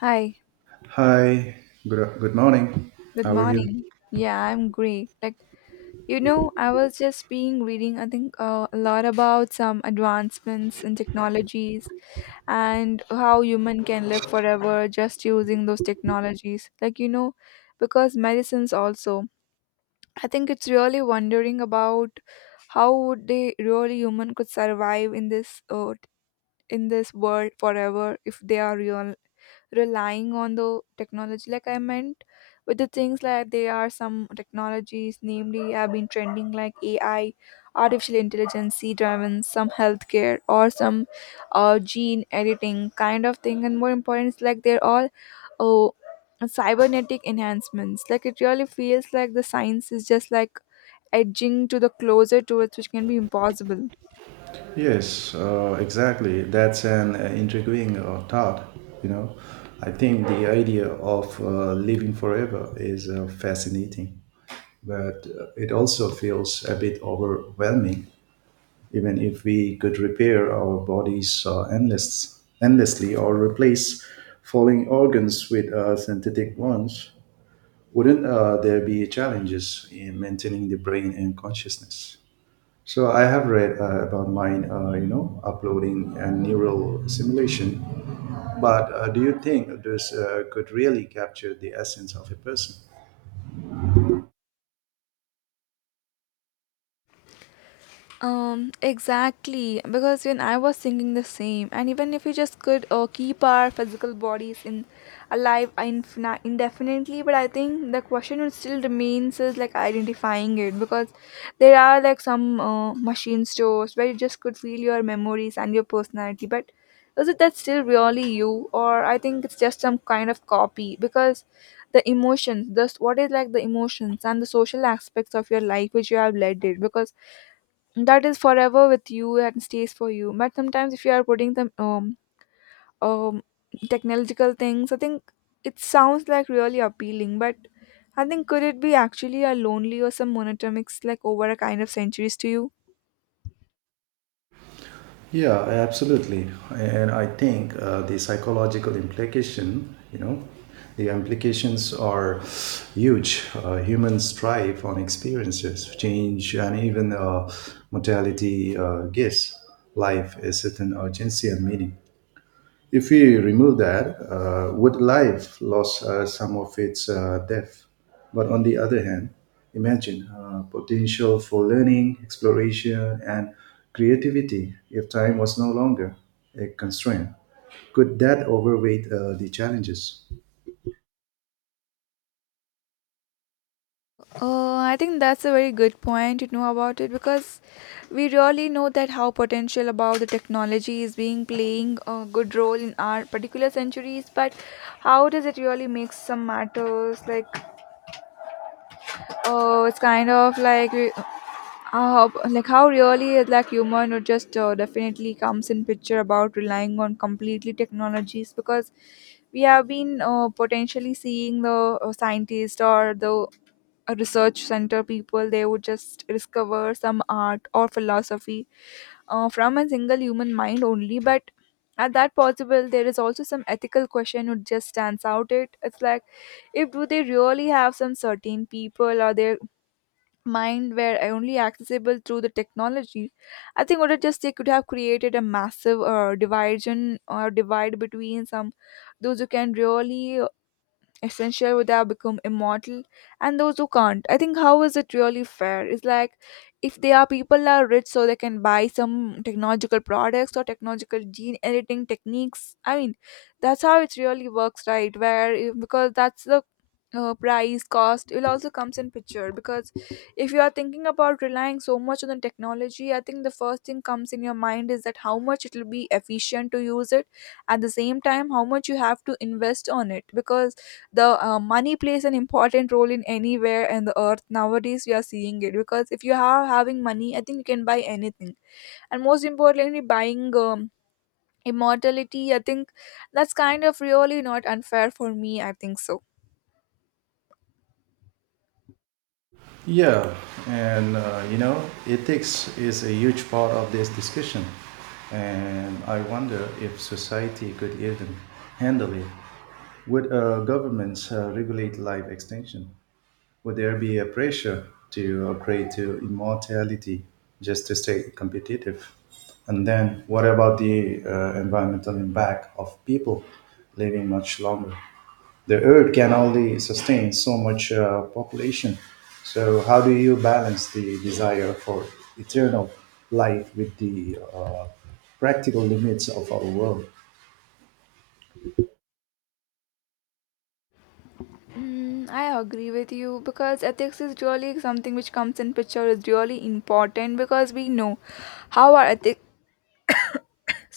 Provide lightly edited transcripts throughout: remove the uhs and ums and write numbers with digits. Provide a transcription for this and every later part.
Hi, Hi, good, good morning. good How are you? morning. Yeah, I'm great. I was just being reading, I think, a lot about some advancements in technologies and how human can live forever just using those technologies. Because medicines also, I think it's really wondering about how would they really human could survive in this in this world forever if they are real relying on the technology, like I meant, with the things like there are some technologies namely have been trending like AI, artificial intelligence c driven some healthcare or some gene editing kind of thing. And more important is like they're all oh cybernetic enhancements. Like, it really feels like the science is just like edging to the closer to it, which can be impossible. Yes, exactly. That's an intriguing thought. You know, I think the idea of living forever is fascinating, but it also feels a bit overwhelming. Even if we could repair our bodies endlessly or replace falling organs with synthetic ones, wouldn't there be challenges in maintaining the brain and consciousness? So I have read about mine, you know, uploading and neural simulation. But do you think this could really capture the essence of a person? Exactly. Because when I was thinking the same, and even if we just could keep our physical bodies in alive indefinitely, but I think the question would still remains is like identifying it, because there are like some machine stores where you just could feel your memories and your personality, but is it that still really you, or I think it's just some kind of copy? Because the emotions, this what is like the emotions and the social aspects of your life which you have led it, because that is forever with you and stays for you. But sometimes, if you are putting some um technological things, I think it sounds like really appealing, but I think could it be actually a lonely or some monotonics like over a kind of centuries to you? Yeah, absolutely. And I think the psychological the implications are huge. Humans thrive on experiences, change, and even mortality gives life a certain urgency and meaning. If we remove that, would life lose some of its depth? But on the other hand, imagine potential for learning, exploration, and creativity if time was no longer a constraint. Could that overweight the challenges? I think that's a very good point to know about it, because we really know that how potential about the technology is being playing a good role in our particular centuries. But how does it really make some matters like oh it's kind of like we- like how really like human or just definitely comes in picture about relying on completely technologies? Because we have been potentially seeing the scientist or the a research center people, they would just discover some art or philosophy from a single human mind only. But at that possible, there is also some ethical question would just stands out, it's like if do they really have some certain people, or they mind were only accessible through the technology, I think would it just they could have created a massive division or divide between some those who can really essential would have become immortal and those who can't. I think how is it really fair? It's like if they are people are rich, so they can buy some technological products or technological gene editing techniques, I mean. That's how it really works, right? where if- Because that's the price cost, it also comes in picture. Because if you are thinking about relying so much on the technology, I think the first thing comes in your mind is that how much it will be efficient to use it, at the same time how much you have to invest on it. Because the money plays an important role in anywhere in the earth nowadays, we are seeing it. Because if you are having money, I think you can buy anything. And most importantly, buying immortality, I think that's kind of really not unfair for me, I think so. Yeah, and you know, ethics is a huge part of this discussion, and I wonder if society could even handle it. Would governments regulate life extension? Would there be a pressure to upgrade to immortality just to stay competitive? And then, what about the environmental impact of people living much longer? The Earth can only sustain so much population. So, how do you balance the desire for eternal life with the practical limits of our world? Mm, I agree with you, because ethics is really something which comes in picture is really important. Because we know how our ethic,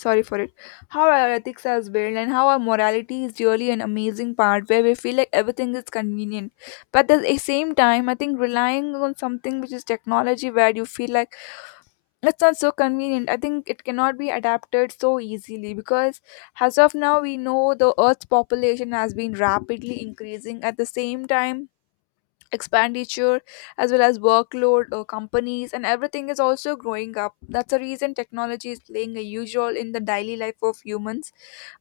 sorry for it, how our ethics are built and how our morality is really an amazing part where we feel like everything is convenient. But at the same time, I think relying on something which is technology, where you feel like it's not so convenient, I think it cannot be adapted so easily. Because as of now, we know the earth's population has been rapidly increasing. At the same time, expenditure as well as workload, companies and everything is also growing up. That's the reason technology is playing a huge role in the daily life of humans.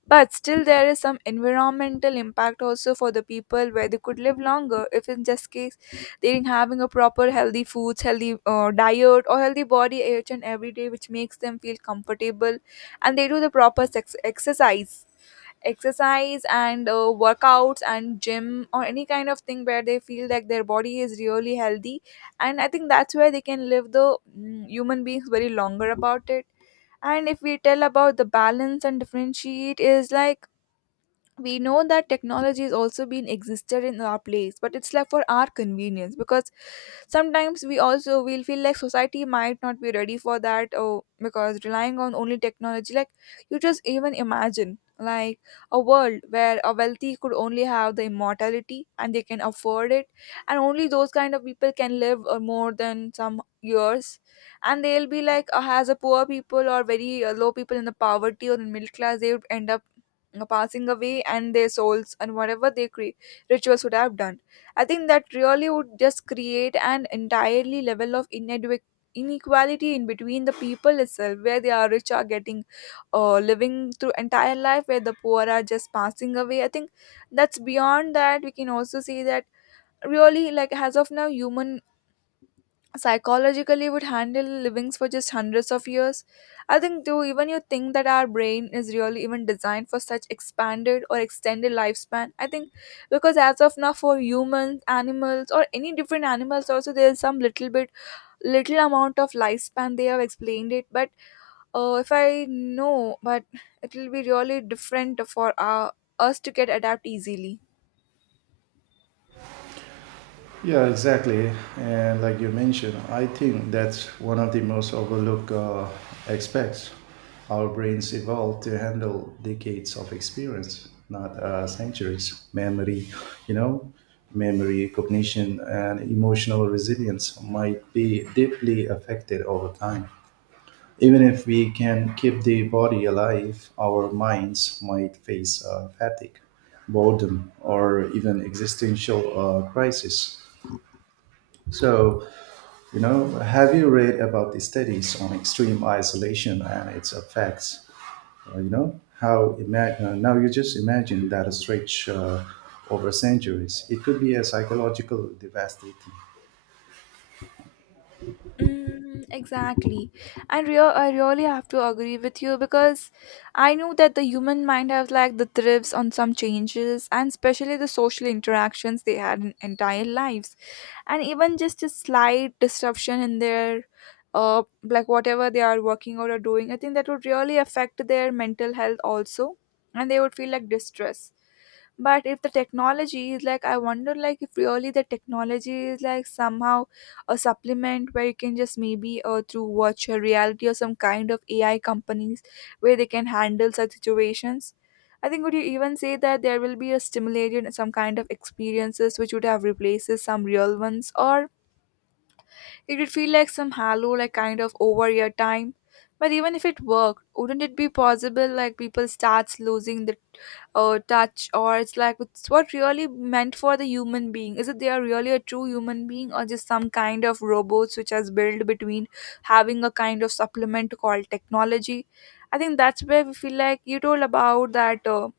But still, there is some environmental impact also for the people, where they could live longer if in just case they didn't having a proper healthy foods, healthy diet or healthy body each and every day, which makes them feel comfortable, and they do the proper exercise and workouts and gym or any kind of thing where they feel like their body is really healthy. And I think that's where they can live the human beings very longer about it. And if we tell about the balance and differentiate is like, we know that technology is also being existed in our place, but it's like for our convenience. Because sometimes we also will feel like society might not be ready for that, or because relying on only technology. Like, you just even imagine like a world where a wealthy could only have the immortality and they can afford it, and only those kind of people can live more than some years. And they'll be like as a poor people or very low people in the poverty or in middle class, they would end up passing away, and their souls and whatever their rituals would have done. I think that really would just create an entirely level of inequality in between the people itself, where the rich are getting living through entire life, where the poor are just passing away. I think that's beyond that. We can also see that really, like as of now, human psychologically would handle livings for just hundreds of years. I think too, even you think that our brain is really even designed for such expanded or extended lifespan? I think because as of now, for humans, animals or any different animals also, there's some little bit little amount of lifespan they have explained it. But if I know, but it will be really different for us to get adapt easily. Yeah, exactly. And like you mentioned, I think that's one of the most overlooked aspects. Our brains evolved to handle decades of experience, not centuries. You know, memory, cognition, and emotional resilience might be deeply affected over time. Even if we can keep the body alive, our minds might face fatigue, boredom, or even existential crisis. So, you know, have you read about the studies on extreme isolation and its effects? You know, now you just imagine that a stretch over centuries, it could be a psychological devastating. Mm, exactly. And real, I really have to agree with you, because I know that the human mind has like the thrifts on some changes, and especially the social interactions they had in entire lives. And even just a slight disruption in their like whatever they are working out or doing, I think that would really affect their mental health also, and they would feel like distress. But if the technology is like, I wonder like if really the technology is like somehow a supplement where you can just maybe through virtual reality or some kind of AI companies where they can handle such situations, I think would you even say that there will be a stimulated some kind of experiences which would have replaces some real ones, or it would feel like some hollow, like kind of over your time? But even if it worked, wouldn't it be possible like people starts losing the touch, or it's like it's what really meant for the human being? Is it they are really a true human being, or just some kind of robots which has built between having a kind of supplement called technology? I think that's where we feel like you told about that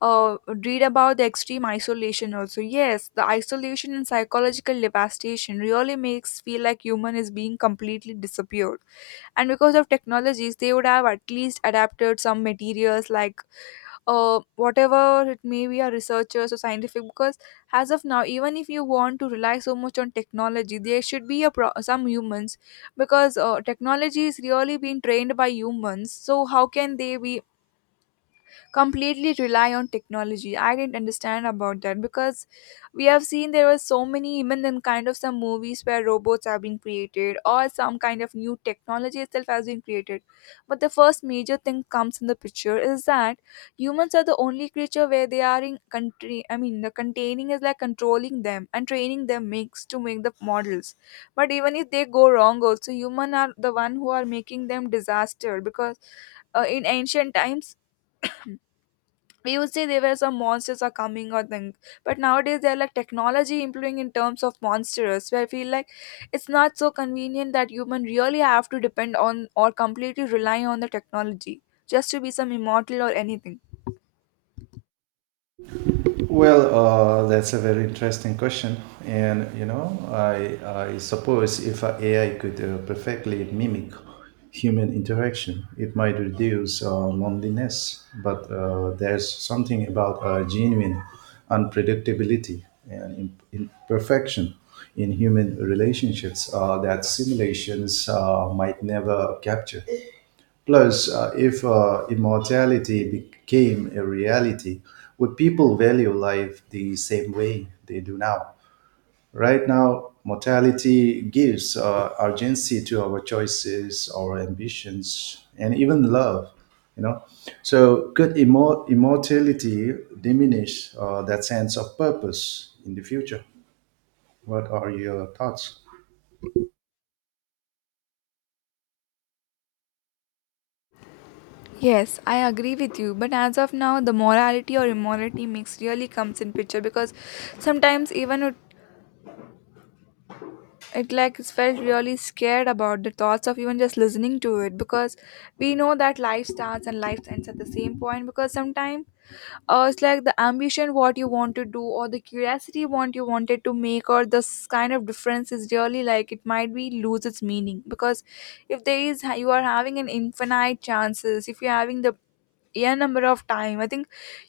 uh, read about the extreme isolation also. Yes, the isolation and psychological devastation really makes feel like human is being completely disappeared. And because of technologies, they would have at least adapted some materials like whatever it may be, a researchers or scientific. Because as of now, even if you want to rely so much on technology, there should be a some humans, because technology is really being trained by humans. So how can they be completely rely on technology? I didn't understand about that, because we have seen there were so many even in kind of some movies where robots have been created or some kind of new technology itself has been created. But the first major thing comes in the picture is that humans are the only creature where they are in country, I mean the containing is like controlling them and training them makes to make the models. But even if they go wrong also, human are the one who are making them disaster. Because in ancient times, we used to say there were some monsters are coming or things, but nowadays they're like technology improving in terms of monsters, where I feel like it's not so convenient that human really have to depend on or completely rely on the technology just to be some immortal or anything. Well, that's a very interesting question, and you know, I suppose if a AI could perfectly mimic human interaction, it might reduce loneliness. But there's something about genuine unpredictability and imperfection in human relationships that simulations might never capture. Plus, if immortality became a reality, would people value life the same way they do now? Right now, mortality gives urgency to our choices, our ambitions, and even love. You know, so could immortality diminish that sense of purpose in the future? What are your thoughts? Yes, I agree with you. But as of now, the morality or immorality mix really comes in picture because sometimes even it like felt really scared about the thoughts of even just listening to it because we know that life starts and life ends at the same point. Because sometimes it's like the ambition what you want to do or the curiosity what you wanted to make or this kind of difference is really like, it might be lose its meaning. Because if there is, you are having an infinite chances, if you're having the n number of time, I think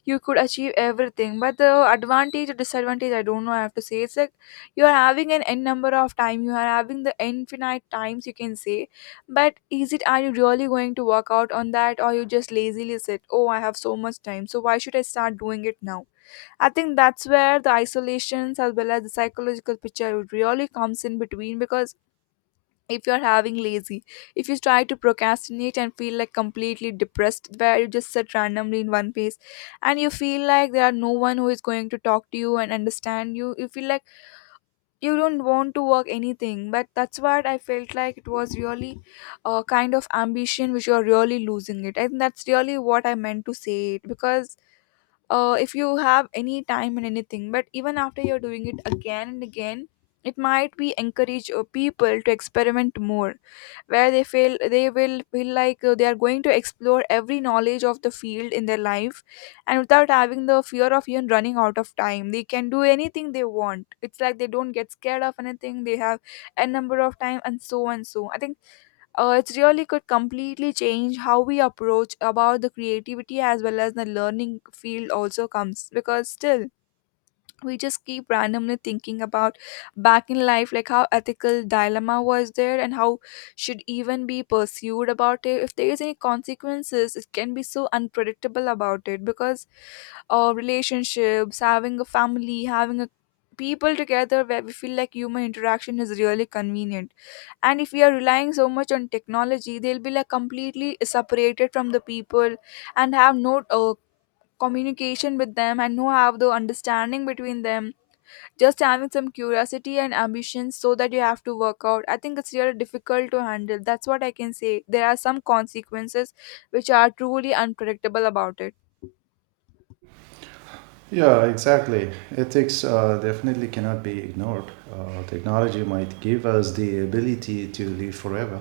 you could achieve everything. But the advantage or disadvantage, I don't know, I have to say it's like you are having an n number of time, you are having the infinite times, you can say. But is it, are you really going to work out on that, or you just lazily said, oh, I have so much time, so why should I start doing it now? I think that's where the isolations as well as the psychological picture really comes in between. Because if you're having lazy, if you try to procrastinate and feel like completely depressed, where you just sit randomly in one place and you feel like there are no one who is going to talk to you and understand you, you feel like you don't want to work anything. But that's what I felt like, it was really a kind of ambition which you're really losing it. I think that's really what I meant to say it. Because if you have any time and anything, but even after you're doing it again and again, it might be encourage people to experiment more, where they feel, they will feel like they are going to explore every knowledge of the field in their life, and without having the fear of even running out of time, they can do anything they want. It's like they don't get scared of anything, they have a number of time and so and so. I think it really could completely change how we approach about the creativity, as well as the learning field also comes. Because still we just keep randomly thinking about back in life, like how ethical dilemma was there and how should even be pursued about it, if there is any consequences, it can be so unpredictable about it. Because relationships, having a family, having a people together, where we feel like human interaction is really convenient, and if we are relying so much on technology, they'll be like completely separated from the people and have no communication with them, and no have the understanding between them. Just having some curiosity and ambition, so that you have to work out, I think it's really difficult to handle. That's what I can say, there are some consequences which are truly unpredictable about it. Yeah, exactly. Ethics definitely cannot be ignored. Technology might give us the ability to live forever,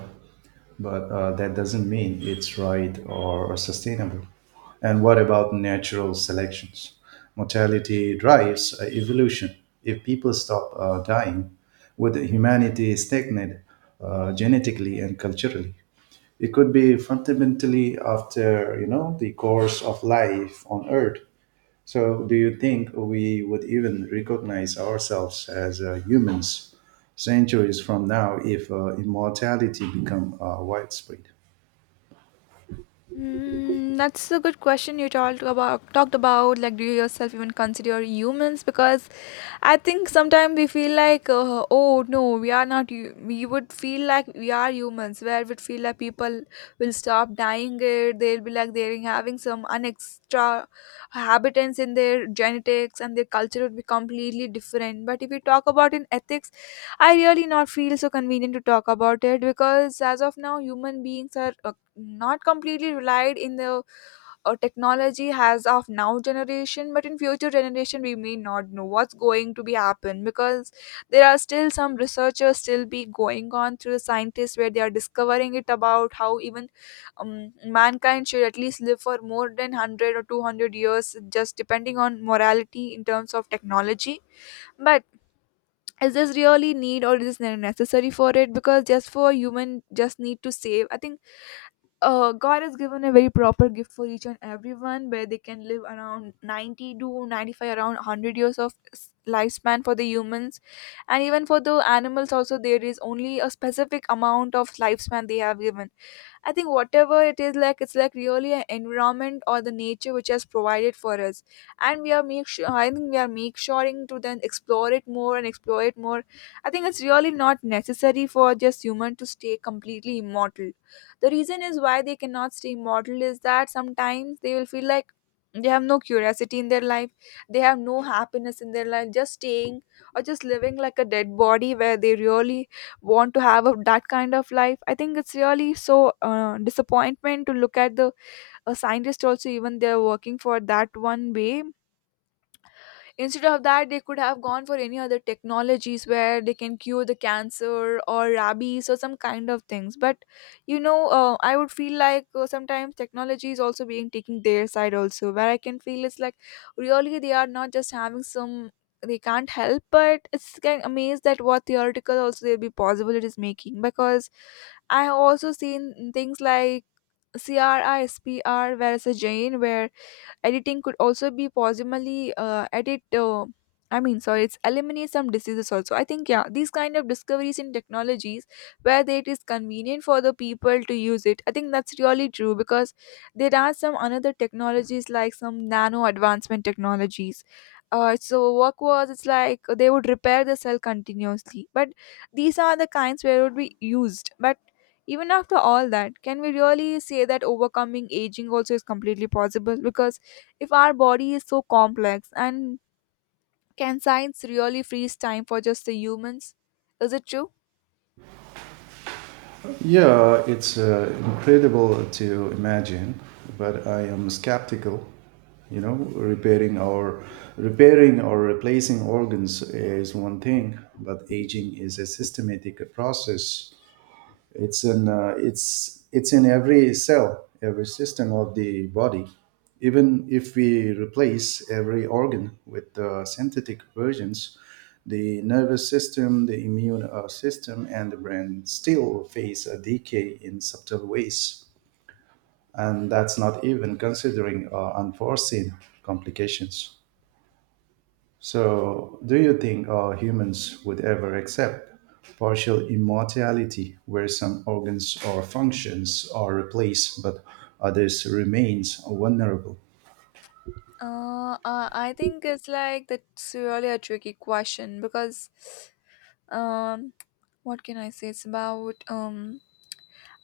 but that doesn't mean it's right or sustainable. And what about natural selections? Mortality drives evolution. If people stop dying, would humanity stagnate genetically and culturally? It could be fundamentally after you know the course of life on Earth. So, do you think we would even recognize ourselves as humans centuries from now if immortality become widespread? Mm, that's a good question you talked about like, do you yourself even consider humans? Because I think sometimes we feel like, oh no, we are not. We would feel like we are humans, where we feel like people will stop dying. It, they'll be like they're having some unextra habitants in their genetics, and their culture would be completely different. But if we talk about in ethics, I really not feel so convenient to talk about it. Because as of now, human beings are not completely relied in the technology has of now generation, but in future generation we may not know what's going to be happen. Because there are still some researchers still be going on through the scientists, where they are discovering it about how even mankind should at least live for more than 100 or 200 years just depending on morality in terms of technology. But is this really need, or is this necessary for it? Because just for human, just need to save, I think God has given a very proper gift for each and everyone, where they can live around 90 to 95, around 100 years of lifespan for the humans. And even for the animals, also, there is only a specific amount of lifespan they have given. I think whatever it is like, it's like really an environment or the nature which has provided for us, and we are make sure. I think we are make sureing to then explore it more and explore it more. I think it's really not necessary for just human to stay completely immortal. The reason is why they cannot stay immortal is that sometimes they will feel like they have no curiosity in their life, they have no happiness in their life, just staying or just living like a dead body, where they really want to have a, that kind of life. I think it's really so disappointment to look at the a scientist also, even they're working for that one way. Instead of that, they could have gone for any other technologies where they can cure the cancer or rabies or some kind of things. But you know, I would feel like sometimes technology is also being taking their side also, where I can feel it's like really they are not just having some, they can't help, but it's kind of amazed that what theoretical also there'll be possible it is making. Because I have also seen things like CRISPR, where it's a gene where editing could also be possibly edit. I mean, sorry, it's eliminate some diseases also. I think yeah, these kind of discoveries in technologies where it is convenient for the people to use it. I think that's really true. Because there are some another technologies like some nano advancement technologies. So work was, it's like they would repair the cell continuously, but these are the kinds where it would be used. But even after all that, can we really say that overcoming aging also is completely possible? Because if our body is so complex, and can science really freeze time for just the humans, is it true? Yeah, it's incredible to imagine, but I am skeptical. You know, repairing or repairing or replacing organs is one thing, but aging is a systematic process. It's in it's in every cell, every system of the body. Even if we replace every organ with synthetic versions, the nervous system, the immune system, and the brain still face a decay in subtle ways, and that's not even considering unforeseen complications. So, do you think humans would ever accept partial immortality where some organs or functions are replaced but others remains vulnerable? I think it's like that's really a tricky question. Because um what can I say, it's about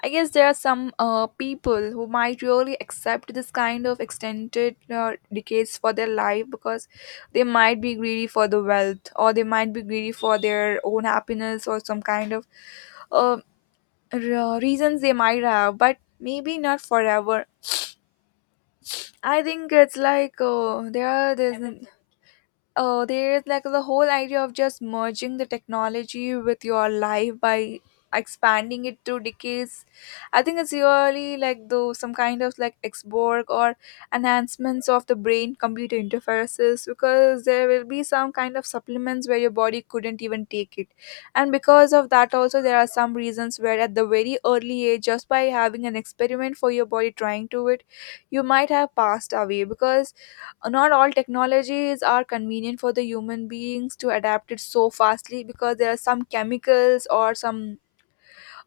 I guess there are some people who might really accept this kind of extended decades for their life. Because they might be greedy for the wealth, or they might be greedy for their own happiness, or some kind of uh, reasons they might have, but maybe not forever. I think it's like there's like the whole idea of just merging the technology with your life by expanding it to decades. I think it's really like though some kind of like xborg or enhancements of the brain computer interfaces. Because there will be some kind of supplements where your body couldn't even take it, and because of that also there are some reasons where at the very early age just by having an experiment for your body trying to it, you might have passed away. Because not all technologies are convenient for the human beings to adapt it so fastly. Because there are some chemicals or some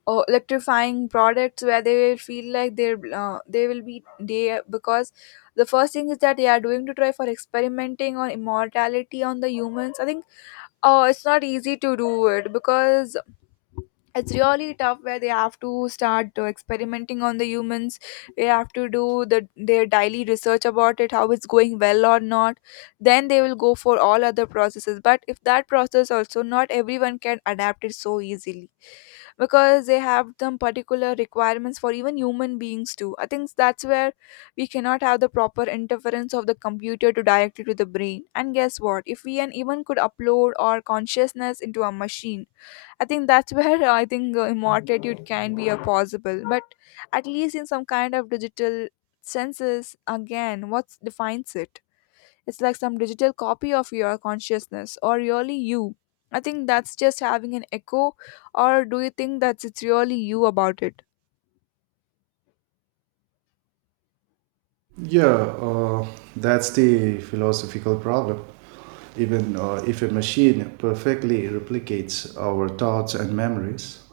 electrifying products where they will feel like they will be they. Because the first thing is that they are doing to try for experimenting on immortality on the humans. I think it's not easy to do it. Because it's really tough where they have to start experimenting on the humans. They have to do the their daily research about it, how it's going well or not. Then they will go for all other processes. But if that process also, not everyone can adapt it so easily, because they have some particular requirements for even human beings too. I think that's where we cannot have the proper interference of the computer to directly to the brain. And guess what, if we and even could upload our consciousness into a machine, I think that's where I think immortality can be a possible, but at least in some kind of digital senses, again, what defines it? It's like some digital copy of your consciousness, or really you. I think that's just having an echo, or do you think that it's really you about it? Yeah, uh, that's the philosophical problem. Even if a machine perfectly replicates our thoughts and memories,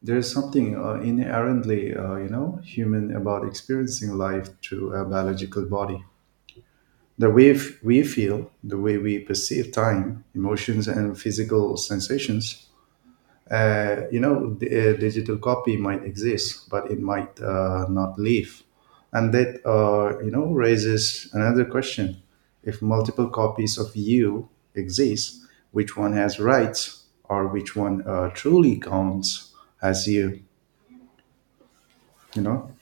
there's something inherently, you know, human about experiencing life through a biological body. The we feel, the way we perceive time, emotions, and physical sensations. The digital copy might exist, but it might not live. And that, you know, raises another question. If multiple copies of you exist, which one has rights or which one truly counts as you, you know?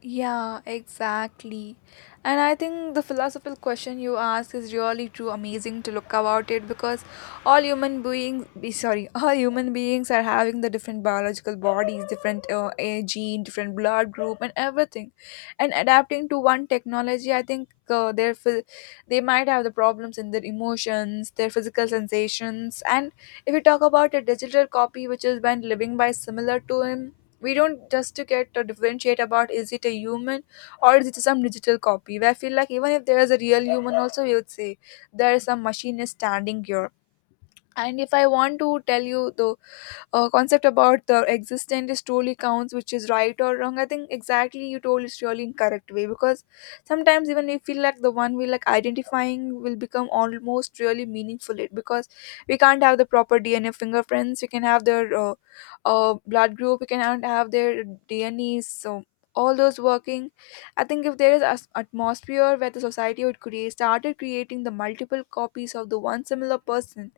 Yeah, exactly. And I think the philosophical question you ask is really too amazing to look about it. Because all human beings, all human beings are having the different biological bodies, different a gene, different blood group, and everything. And adapting to one technology, I think they might have the problems in their emotions, their physical sensations, and if you talk about a digital copy which is been living by similar to him, we don't just to get to differentiate about is it a human or is it some digital copy where I feel like even if there is a real human also, we would say there is some machine is standing here. And if I want to tell you though, concept about the existent is truly counts which is right or wrong, I think exactly you told is really incorrect way because sometimes even we feel like the one we like identifying will become almost really meaningful it because we can't have the proper DNA fingerprints, we can have their blood group, we can have their DNA, so all those working. I think if there is an atmosphere where the society would create started creating the multiple copies of the one similar person,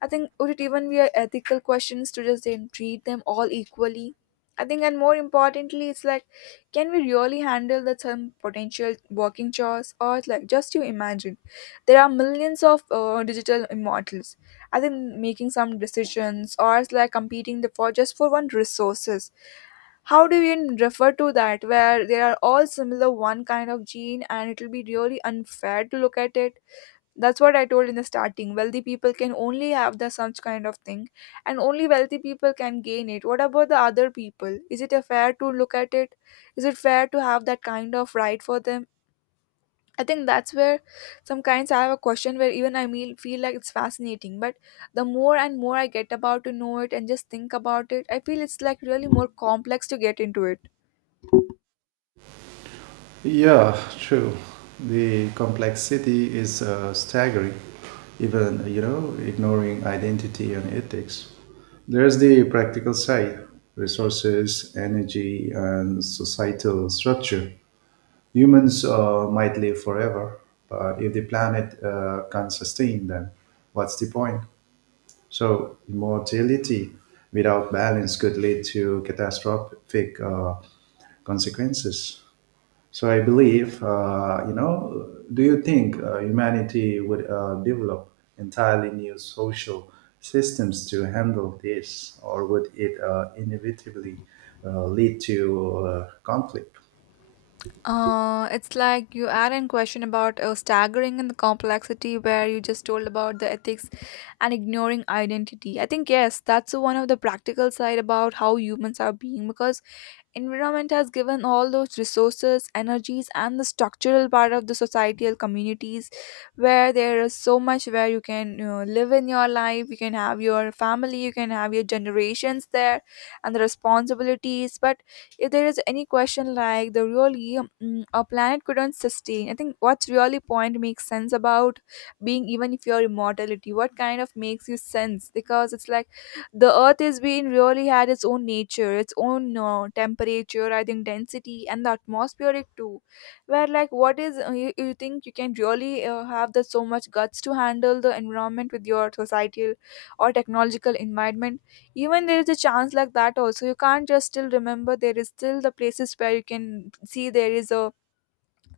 I think would it even be a ethical questions to just then treat them all equally? I think, and more importantly, it's like, can we really handle the some potential working chores, or it's like just you imagine, there are millions of digital immortals. I think making some decisions, or it's like competing the for just for one resources, how do we even refer to that where there are all similar one kind of gene and it will be really unfair to look at it. That's what I told in the starting. Wealthy people can only have the such kind of thing, and only wealthy people can gain it. What about the other people? Is it a fair to look at it? Is it fair to have that kind of right for them? I think that's where some kinds I have a question where even I mean feel like it's fascinating. But the more and more I get about to know it and just think about it, I feel it's like really more complex to get into it. Yeah, true. The complexity is staggering, even, you know, ignoring identity and ethics. There's the practical side: resources, energy, and societal structure. Humans might live forever, but if the planet can't sustain them, what's the point? So, immortality without balance could lead to catastrophic consequences. So I believe, you know, do you think humanity would develop entirely new social systems to handle this, or would it inevitably lead to conflict? It's like you add in question about staggering and the complexity where you just told about the ethics and ignoring identity. I think yes, that's one of the practical side about how humans are being because environment has given all those resources, energies, and the structural part of the societal communities where there is so much where you can you know, live in your life, you can have your family, you can have your generations there and the responsibilities. But if there is any question like the really a planet couldn't sustain, I think what's really point makes sense about being even if your immortality, what kind of makes you sense because it's like the earth has been really had its own nature, its own temperature, I think density and the atmospheric too, where like what is you think you can really have the so much guts to handle the environment with your societal or technological environment. Even there is a chance like that also, you can't just still remember there is still the places where you can see there is a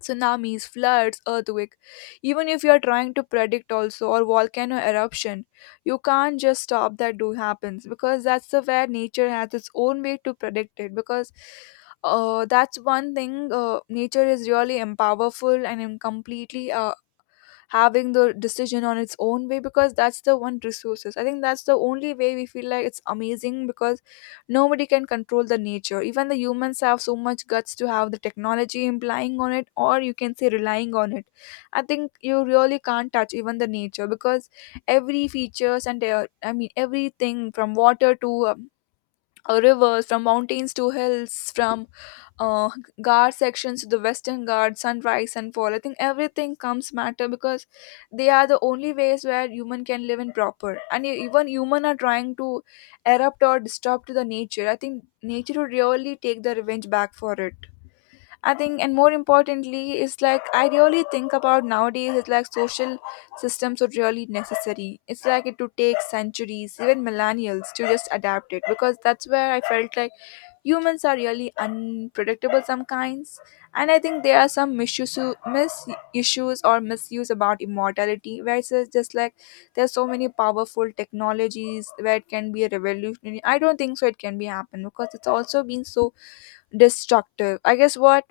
tsunamis, floods, earthquake. Even if you are trying to predict also or volcano eruption, you can't just stop that do happens because that's the where nature has its own way to predict it because that's one thing, nature is really empowerful and am completely having the decision on its own way because that's the one resources, I think that's the only way we feel like it's amazing because nobody can control the nature even the humans have so much guts to have the technology implying on it or you can say relying on it. I think you really can't touch even the nature because every features and I mean everything from water to rivers, from mountains to hills, from uh, guard sections, the western guard, sunrise, sunfall, I think everything comes matter because they are the only ways where human can live in proper and even human are trying to erupt or disturb to the nature, I think nature would really take the revenge back for it. I think, and more importantly, is like I really think about nowadays is like social systems are really necessary. It's like it would take centuries, even millennials, to just adapt it because that's where I felt like humans are really unpredictable some kinds. And I think there are some misuse mis issues or misuse about immortality where it's just like there's so many powerful technologies where it can be a revolutionary, I don't think so it can be happen because it's also been so destructive. I guess what,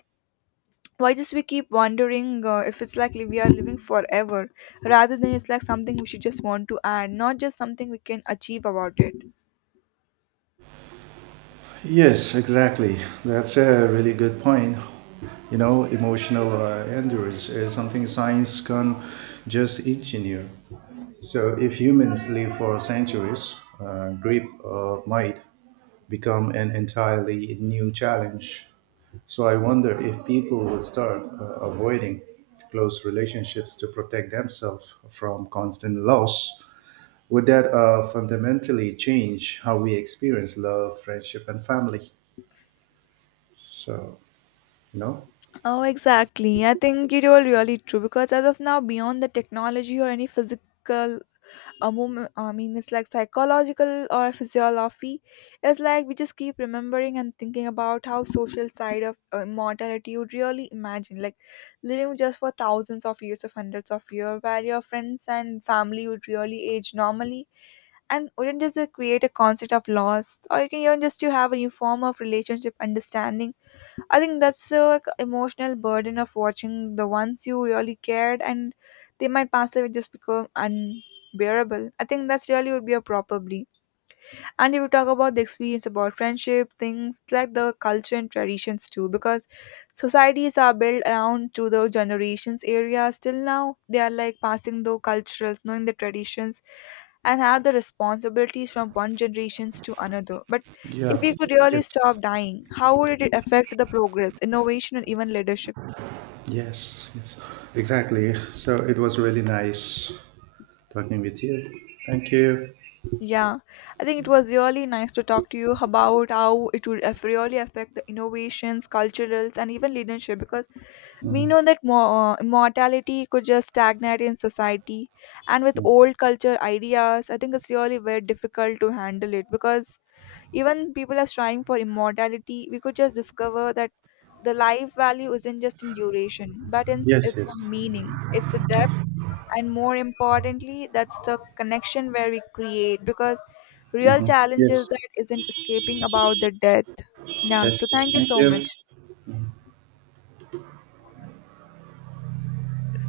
why just we keep wondering if it's like we are living forever rather than it's like something we should just want to add, not just something we can achieve about it. Yes, exactly. That's a really good point. You know, emotional endurance is something science can just engineer. So, if humans live for centuries, grief might become an entirely new challenge. So, I wonder if people would start avoiding close relationships to protect themselves from constant loss. Would that fundamentally change how we experience love, friendship, and family? So, no? Oh exactly, I think you're really true because as of now beyond the technology or any physical a moment, I mean it's like psychological or physiology, it's like we just keep remembering and thinking about how social side of mortality would really imagine like living just for thousands of years of hundreds of years while your friends and family would really age normally and wouldn't just create a concept of loss, or you can even just to have a new form of relationship understanding. I think that's the emotional burden of watching the ones you really cared, and they might pass away just become unbearable. I think that's really would be a probably. And if you talk about the experience about friendship, things like the culture and traditions too, because societies are built around to the generations area. Still now, they are like passing the cultural, knowing the traditions, and have the responsibilities from one generations to another. But if Yeah. we could really Yes. stop dying, how would it affect the progress, innovation, and even leadership? Yes. Yes. Exactly. So it was really nice talking with you. Thank you. Yeah, I think it was really nice to talk to you about how it would really affect the innovations, culturals, and even leadership because we Mhm. know that mortality could just stagnate in society, and with old culture ideas, I think it's really very difficult to handle it because even people are striving for immortality. We could just discover that the life value isn't just in duration, but in Yes. its Yes. meaning, it's a depth, Yes. and more importantly, that's the connection where we create because real Hmm. challenge is Yes. that isn't escaping about the death. Yeah, Yes. so Yes. thank you Thank so much. you.